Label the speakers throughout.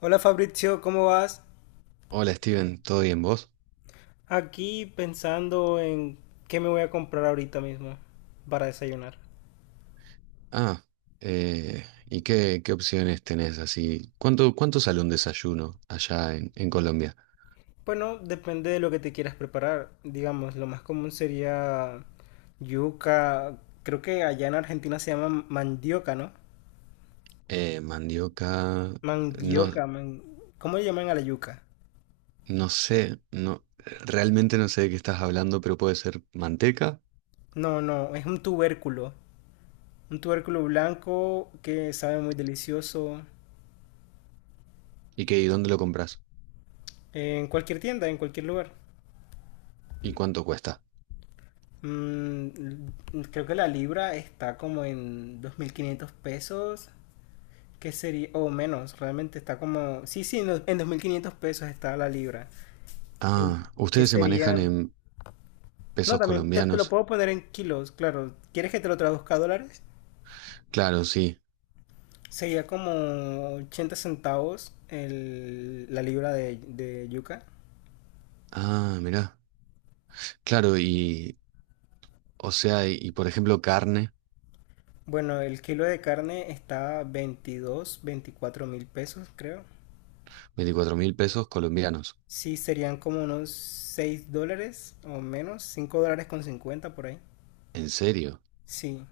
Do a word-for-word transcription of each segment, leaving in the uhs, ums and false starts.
Speaker 1: Hola Fabrizio, ¿cómo vas?
Speaker 2: Hola Steven, ¿todo bien vos?
Speaker 1: Aquí pensando en qué me voy a comprar ahorita mismo para desayunar.
Speaker 2: Ah, eh, ¿y qué, qué opciones tenés así? ¿Cuánto, cuánto sale un desayuno allá en, en Colombia?
Speaker 1: Bueno, depende de lo que te quieras preparar. Digamos, lo más común sería yuca. Creo que allá en Argentina se llama mandioca, ¿no?
Speaker 2: Eh, mandioca, no,
Speaker 1: Mandioca, man- ¿cómo le llaman a la yuca?
Speaker 2: no sé, no, realmente no sé de qué estás hablando, pero puede ser manteca.
Speaker 1: No, no, es un tubérculo. Un tubérculo blanco que sabe muy delicioso
Speaker 2: ¿Y qué, y dónde lo compras?
Speaker 1: en cualquier tienda, en cualquier lugar.
Speaker 2: ¿Y cuánto cuesta?
Speaker 1: Mm, creo que la libra está como en dos mil quinientos pesos, que sería, o menos, realmente está como, sí, sí, no, en dos mil quinientos pesos está la libra, el,
Speaker 2: Ah,
Speaker 1: que
Speaker 2: ustedes se manejan
Speaker 1: serían,
Speaker 2: en
Speaker 1: no,
Speaker 2: pesos
Speaker 1: también te, te lo
Speaker 2: colombianos.
Speaker 1: puedo poner en kilos, claro, ¿quieres que te lo traduzca a dólares?
Speaker 2: Claro, sí.
Speaker 1: Sería como ochenta centavos el- la libra de, de yuca.
Speaker 2: Ah, mirá. Claro, y, o sea, y, y por ejemplo carne,
Speaker 1: Bueno, el kilo de carne está veintidós veinticuatro mil pesos, creo.
Speaker 2: veinticuatro mil pesos colombianos.
Speaker 1: Sí, serían como unos seis dólares o menos, cinco dólares con cincuenta por ahí.
Speaker 2: ¿En serio?
Speaker 1: Sí.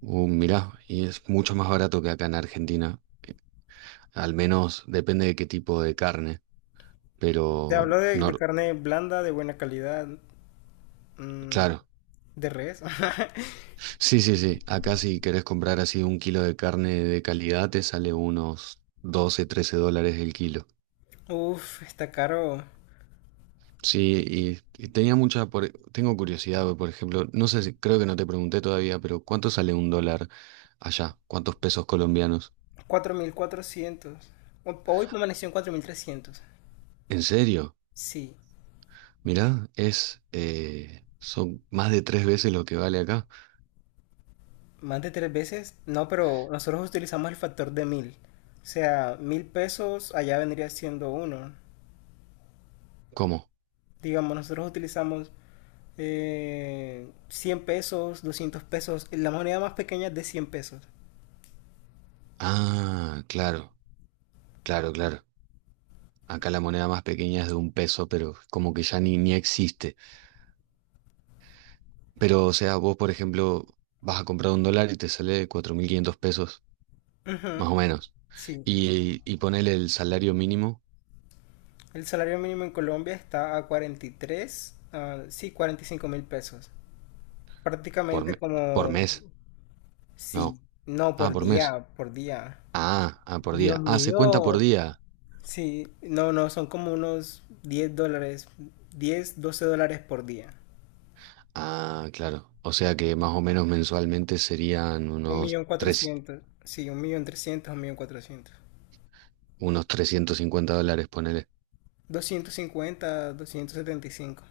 Speaker 2: Uh, mirá, y es mucho más barato que acá en Argentina. Eh, Al menos depende de qué tipo de carne.
Speaker 1: Te
Speaker 2: Pero,
Speaker 1: hablo de,
Speaker 2: no,
Speaker 1: de carne blanda, de buena calidad, mm,
Speaker 2: claro.
Speaker 1: de res.
Speaker 2: Sí, sí, sí. Acá si querés comprar así un kilo de carne de calidad te sale unos doce, trece dólares el kilo.
Speaker 1: Uf, está caro.
Speaker 2: Sí, y, y tenía mucha, por- tengo curiosidad, por ejemplo, no sé si, creo que no te pregunté todavía, pero ¿cuánto sale un dólar allá? ¿Cuántos pesos colombianos?
Speaker 1: cuatro mil cuatrocientos. Ho- Hoy permaneció en cuatro mil trescientos.
Speaker 2: ¿En serio?
Speaker 1: Sí,
Speaker 2: Mirá, es, eh, son más de tres veces lo que vale acá.
Speaker 1: más de tres veces. No, pero nosotros utilizamos el factor de mil. O sea, mil pesos allá vendría siendo uno.
Speaker 2: ¿Cómo?
Speaker 1: Digamos, nosotros utilizamos eh, cien pesos, doscientos pesos. La moneda más pequeña es de cien pesos.
Speaker 2: Ah, claro, claro, claro. Acá la moneda más pequeña es de un peso, pero como que ya ni, ni existe. Pero, o sea, vos, por ejemplo, vas a comprar un dólar y te sale cuatro mil quinientos pesos,
Speaker 1: Ujú,
Speaker 2: más o menos.
Speaker 1: sí,
Speaker 2: Y, y ponele el salario mínimo
Speaker 1: el salario mínimo en Colombia está a cuarenta y tres, ah, sí, cuarenta y cinco mil pesos.
Speaker 2: por,
Speaker 1: Prácticamente
Speaker 2: me- por
Speaker 1: como,
Speaker 2: mes.
Speaker 1: sí,
Speaker 2: No.
Speaker 1: no,
Speaker 2: Ah,
Speaker 1: por
Speaker 2: por mes.
Speaker 1: día, por día.
Speaker 2: Ah, ah, por
Speaker 1: Dios
Speaker 2: día. Ah, se cuenta por
Speaker 1: mío,
Speaker 2: día.
Speaker 1: sí, no, no, son como unos diez dólares, diez doce dólares por día.
Speaker 2: Ah, claro. O sea que más o menos mensualmente serían
Speaker 1: Un
Speaker 2: unos
Speaker 1: millón
Speaker 2: tres,
Speaker 1: cuatrocientos, sí, un millón trescientos, un millón cuatrocientos.
Speaker 2: unos trescientos cincuenta dólares, ponele.
Speaker 1: Doscientos doscientos cincuenta doscientos setenta y cinco.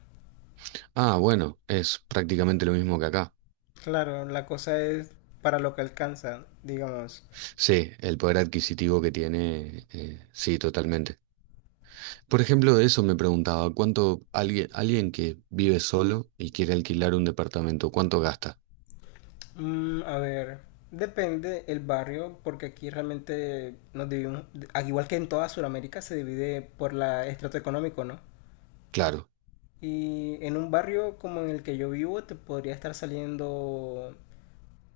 Speaker 2: Ah, bueno, es prácticamente lo mismo que acá.
Speaker 1: Claro, la cosa es para lo que alcanza, digamos.
Speaker 2: Sí, el poder adquisitivo que tiene, eh, sí, totalmente. Por ejemplo, de eso me preguntaba, ¿cuánto alguien, alguien que vive solo y quiere alquilar un departamento, cuánto gasta?
Speaker 1: Mm, a ver, depende el barrio, porque aquí realmente nos dividimos, al igual que en toda Sudamérica, se divide por la estrato económico, ¿no?
Speaker 2: Claro,
Speaker 1: Y en un barrio como en el que yo vivo, te podría estar saliendo,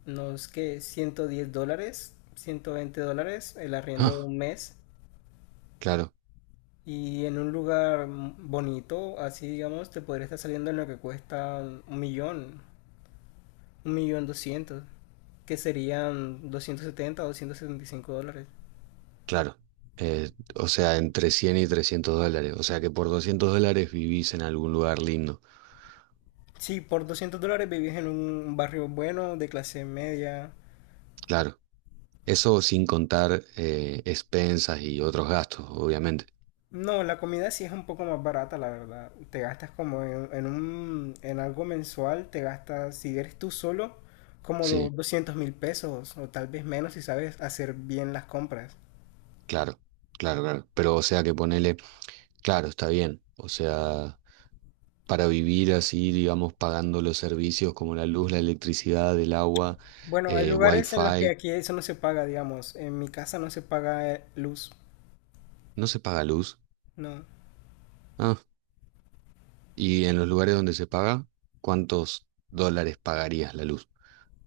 Speaker 1: no es que ciento diez dólares, ciento veinte dólares el arriendo de
Speaker 2: ah,
Speaker 1: un mes.
Speaker 2: claro,
Speaker 1: Y en un lugar bonito, así digamos, te podría estar saliendo en lo que cuesta un millón, un millón doscientos, que serían doscientos setenta o doscientos setenta y cinco dólares.
Speaker 2: claro. Eh, o sea, entre cien y trescientos dólares. O sea que por doscientos dólares vivís en algún lugar lindo.
Speaker 1: Sí, por doscientos dólares vivís en un barrio bueno, de clase media.
Speaker 2: Claro, eso sin contar eh, expensas y otros gastos, obviamente.
Speaker 1: No, la comida sí es un poco más barata, la verdad. Te gastas como en, en un, en algo mensual, te gastas, si eres tú solo, como do-
Speaker 2: Sí,
Speaker 1: doscientos mil pesos o tal vez menos si sabes hacer bien las compras.
Speaker 2: claro, claro, claro. Pero o sea que ponele, claro, está bien. O sea, para vivir así, digamos, pagando los servicios como la luz, la electricidad, el agua,
Speaker 1: Bueno, hay
Speaker 2: eh,
Speaker 1: lugares en los que
Speaker 2: wifi.
Speaker 1: aquí eso no se paga, digamos. En mi casa no se paga eh, luz,
Speaker 2: No se paga luz.
Speaker 1: no.
Speaker 2: Ah, y en los lugares donde se paga, ¿cuántos dólares pagarías la luz?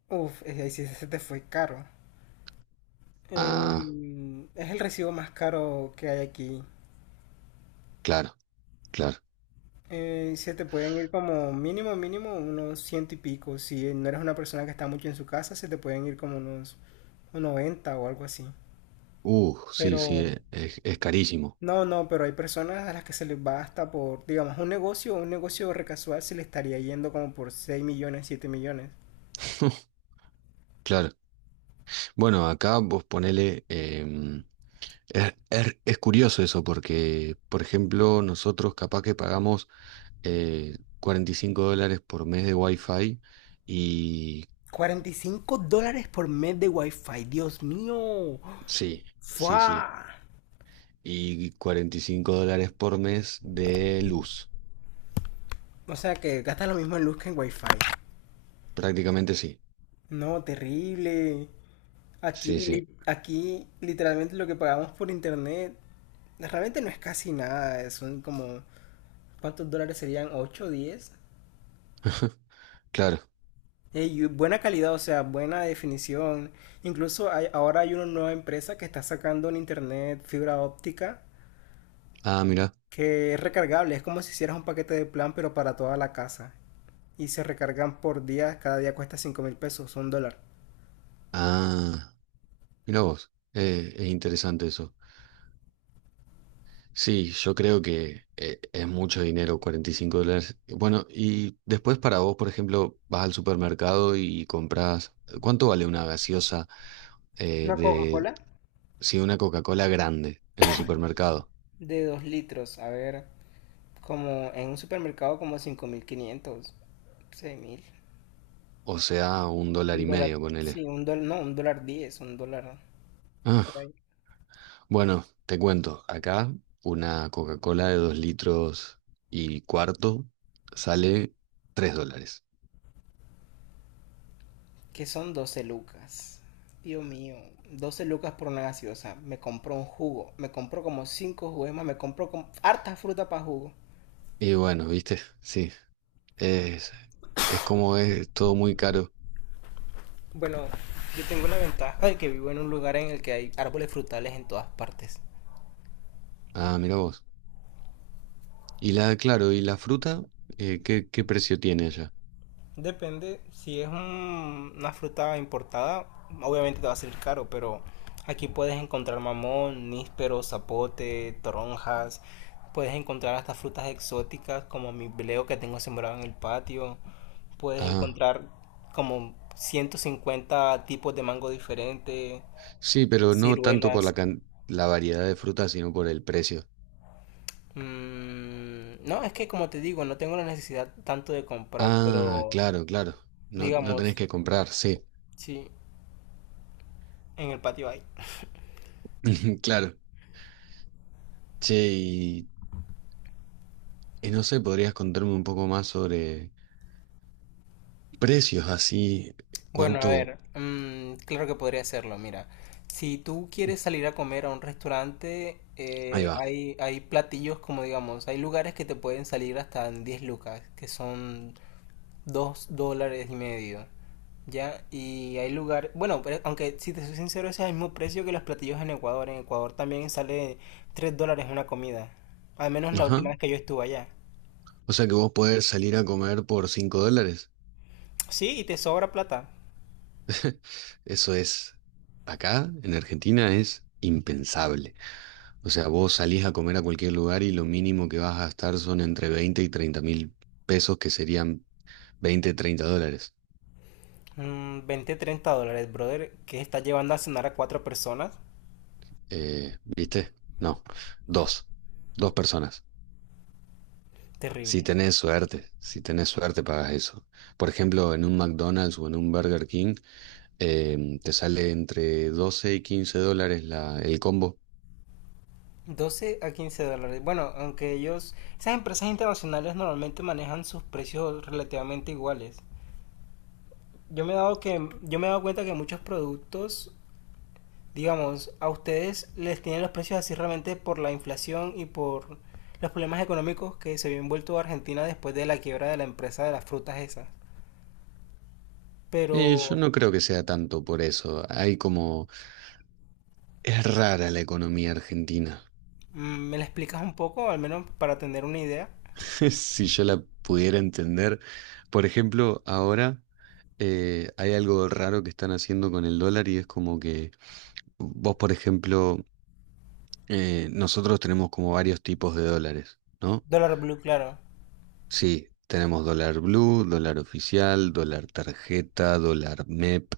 Speaker 1: Uf, eh, ahí sí se te fue caro.
Speaker 2: Ah,
Speaker 1: Eh, es el recibo más caro que hay aquí.
Speaker 2: claro, claro.
Speaker 1: Eh, se te pueden ir como mínimo, mínimo unos ciento y pico. Si no eres una persona que está mucho en su casa, se te pueden ir como unos noventa o algo así.
Speaker 2: Uh, sí, sí,
Speaker 1: Pero
Speaker 2: e- es, es carísimo.
Speaker 1: no, no, pero hay personas a las que se les va hasta por, digamos, un negocio, un negocio recasual se le estaría yendo como por seis millones, siete millones.
Speaker 2: Claro. Bueno, acá vos ponele, em, es, es- es curioso eso porque, por ejemplo, nosotros capaz que pagamos eh, cuarenta y cinco dólares por mes de wifi y,
Speaker 1: Cuarenta y cinco dólares por mes de wifi, Dios mío.
Speaker 2: sí, sí, sí.
Speaker 1: ¡Fua!
Speaker 2: Y cuarenta y cinco dólares por mes de luz.
Speaker 1: O sea que gasta lo mismo en luz que en wifi.
Speaker 2: Prácticamente sí.
Speaker 1: No, terrible.
Speaker 2: Sí,
Speaker 1: Aquí,
Speaker 2: sí.
Speaker 1: li- aquí literalmente lo que pagamos por internet realmente no es casi nada. Son como, ¿cuántos dólares serían? ¿Ocho, o diez?
Speaker 2: Claro.
Speaker 1: Eh, y buena calidad, o sea, buena definición. Incluso hay- ahora hay una nueva empresa que está sacando en internet fibra óptica
Speaker 2: Ah, mira.
Speaker 1: que es recargable. Es como si hicieras un paquete de plan, pero para toda la casa. Y se recargan por día. Cada día cuesta cinco mil pesos, un dólar.
Speaker 2: Ah, mira vos. Eh, es interesante eso. Sí, yo creo que eh, es mucho dinero, cuarenta y cinco dólares. Bueno, y después para vos, por ejemplo, vas al supermercado y compras. ¿Cuánto vale una gaseosa, eh,
Speaker 1: Una
Speaker 2: de,
Speaker 1: Coca-Cola
Speaker 2: sí, una Coca-Cola grande en el supermercado?
Speaker 1: de dos litros. A ver. Como en un supermercado como cinco mil quinientos, seis mil.
Speaker 2: O sea, un dólar
Speaker 1: Un
Speaker 2: y
Speaker 1: dólar,
Speaker 2: medio, ponele.
Speaker 1: sí, un dólar, no, un dólar diez, un dólar por
Speaker 2: Ah.
Speaker 1: ahí.
Speaker 2: Bueno, te cuento, acá una Coca-Cola de dos litros y cuarto sale tres dólares.
Speaker 1: Que son doce lucas. Dios mío, doce lucas por una gaseosa. Me compró un jugo, me compró como cinco jugos más, me compró como harta fruta para jugo.
Speaker 2: Y bueno, viste, sí, es, es como es todo muy caro.
Speaker 1: Bueno, yo tengo la ventaja de que vivo en un lugar en el que hay árboles frutales en todas partes.
Speaker 2: Ah, mira vos. Y la, claro, ¿y la fruta? Eh, ¿qué, qué precio tiene allá?
Speaker 1: Depende, si es un- una fruta importada, obviamente te va a salir caro, pero aquí puedes encontrar mamón, níspero, zapote, toronjas, puedes encontrar hasta frutas exóticas como mi bleo que tengo sembrado en el patio, puedes
Speaker 2: Ah,
Speaker 1: encontrar como ciento cincuenta tipos de mango diferentes,
Speaker 2: sí, pero no tanto por la,
Speaker 1: ciruelas.
Speaker 2: can- la variedad de fruta, sino por el precio.
Speaker 1: Mm, no, es que como te digo, no tengo la necesidad tanto de comprar,
Speaker 2: Ah,
Speaker 1: pero
Speaker 2: claro, claro. No, no tenés
Speaker 1: digamos,
Speaker 2: que comprar, sí.
Speaker 1: sí, en el patio hay.
Speaker 2: Claro. Che, y, y no sé, ¿podrías contarme un poco más sobre precios así,
Speaker 1: Bueno, a
Speaker 2: ¿cuánto?
Speaker 1: ver, mm, claro que podría hacerlo. Mira, si tú quieres salir a comer a un restaurante,
Speaker 2: Ahí
Speaker 1: eh,
Speaker 2: va.
Speaker 1: hay, hay platillos como digamos, hay lugares que te pueden salir hasta en diez lucas, que son dos dólares y medio. ¿Ya? Y hay lugares, bueno, pero aunque si te soy sincero, ese es el mismo precio que los platillos en Ecuador. En Ecuador también sale tres dólares una comida. Al menos la
Speaker 2: Ajá.
Speaker 1: última vez que yo estuve allá.
Speaker 2: O sea que vos podés salir a comer por cinco dólares.
Speaker 1: Sí, y te sobra plata.
Speaker 2: Eso es, acá en Argentina es impensable. O sea, vos salís a comer a cualquier lugar y lo mínimo que vas a gastar son entre veinte y treinta mil pesos, que serían veinte treinta dólares.
Speaker 1: Mm, veinte, treinta dólares, brother, que estás llevando a cenar a cuatro personas.
Speaker 2: Eh, ¿viste? No, dos. Dos personas. Si
Speaker 1: Terrible.
Speaker 2: tenés suerte, si tenés suerte pagas eso. Por ejemplo, en un McDonald's o en un Burger King, Em, te sale entre doce y quince dólares la, el combo.
Speaker 1: Doce a quince dólares. Bueno, aunque ellos, esas empresas internacionales normalmente manejan sus precios relativamente iguales. Yo me he dado que, yo me he dado cuenta que muchos productos, digamos, a ustedes les tienen los precios así realmente por la inflación y por los problemas económicos que se había envuelto Argentina después de la quiebra de la empresa de las frutas esas.
Speaker 2: Y yo
Speaker 1: Pero,
Speaker 2: no creo que sea tanto por eso. Hay como, es rara la economía argentina.
Speaker 1: mm, ¿me la explicas un poco, al menos para tener una idea?
Speaker 2: Si yo la pudiera entender. Por ejemplo, ahora eh, hay algo raro que están haciendo con el dólar y es como que vos, por ejemplo, eh, nosotros tenemos como varios tipos de dólares, ¿no?
Speaker 1: Dólar Blue, claro.
Speaker 2: Sí, tenemos dólar blue, dólar oficial, dólar tarjeta, dólar MEP.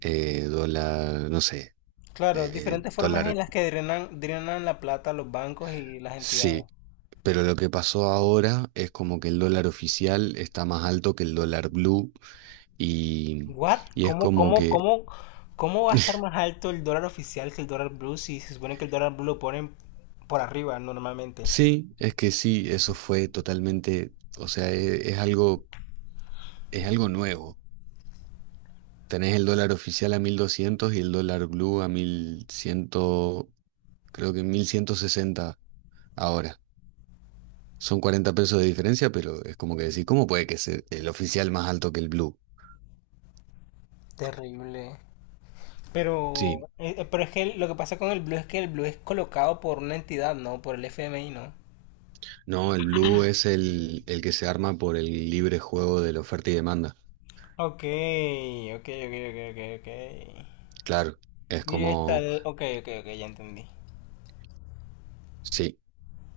Speaker 2: eh, dólar, no sé,
Speaker 1: Claro,
Speaker 2: eh,
Speaker 1: diferentes formas en
Speaker 2: dólar,
Speaker 1: las que drenan, drenan la plata los bancos y las
Speaker 2: sí.
Speaker 1: entidades.
Speaker 2: Pero lo que pasó ahora es como que el dólar oficial está más alto que el dólar blue y,
Speaker 1: ¿What?
Speaker 2: y es
Speaker 1: ¿Cómo,
Speaker 2: como
Speaker 1: cómo,
Speaker 2: que,
Speaker 1: cómo, cómo va a estar más alto el dólar oficial que el dólar blue si se supone que el dólar blue lo ponen por arriba normalmente?
Speaker 2: sí, es que sí, eso fue totalmente, o sea, e- es, algo, es algo nuevo. Tenés el dólar oficial a mil doscientos y el dólar blue a mil cien, creo que mil ciento sesenta ahora. Son cuarenta pesos de diferencia, pero es como que decir, ¿cómo puede que sea el oficial más alto que el blue?
Speaker 1: Terrible. Pero,
Speaker 2: Sí,
Speaker 1: eh, eh, pero es que lo que pasa con el blue es que el blue es colocado por una entidad, ¿no? Por el F M I, ¿no?
Speaker 2: no, el blue es el, el que se arma por el libre juego de la oferta y demanda.
Speaker 1: Ok, ok, ok, ok, ok, ok.
Speaker 2: Claro, es
Speaker 1: Y está
Speaker 2: como,
Speaker 1: el. Ok, ok, ok, ya entendí.
Speaker 2: sí,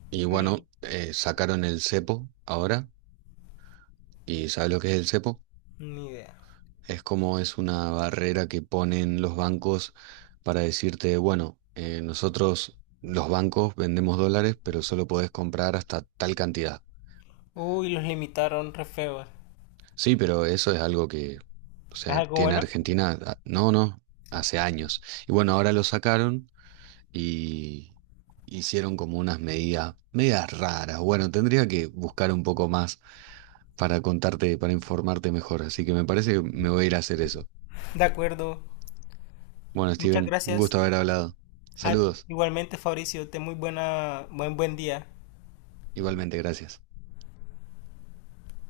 Speaker 2: y bueno, eh, sacaron el cepo ahora, y ¿sabes lo que es el cepo?
Speaker 1: Ni idea.
Speaker 2: Es como es una barrera que ponen los bancos para decirte, bueno, eh, nosotros los bancos vendemos dólares, pero solo podés comprar hasta tal cantidad.
Speaker 1: Uy, los limitaron re feos.
Speaker 2: Sí, pero eso es algo que, o
Speaker 1: ¿Es
Speaker 2: sea,
Speaker 1: algo
Speaker 2: tiene
Speaker 1: bueno?
Speaker 2: Argentina, ah, no, no, hace años. Y bueno, ahora lo sacaron. Y hicieron como unas medidas, medidas, raras. Bueno, tendría que buscar un poco más para contarte, para informarte mejor, así que me parece que me voy a ir a hacer eso.
Speaker 1: De acuerdo.
Speaker 2: Bueno,
Speaker 1: Muchas
Speaker 2: Steven, un
Speaker 1: gracias.
Speaker 2: gusto haber hablado.
Speaker 1: Ah,
Speaker 2: Saludos,
Speaker 1: igualmente, Fabricio, ten muy buena, buen, buen día.
Speaker 2: igualmente, gracias.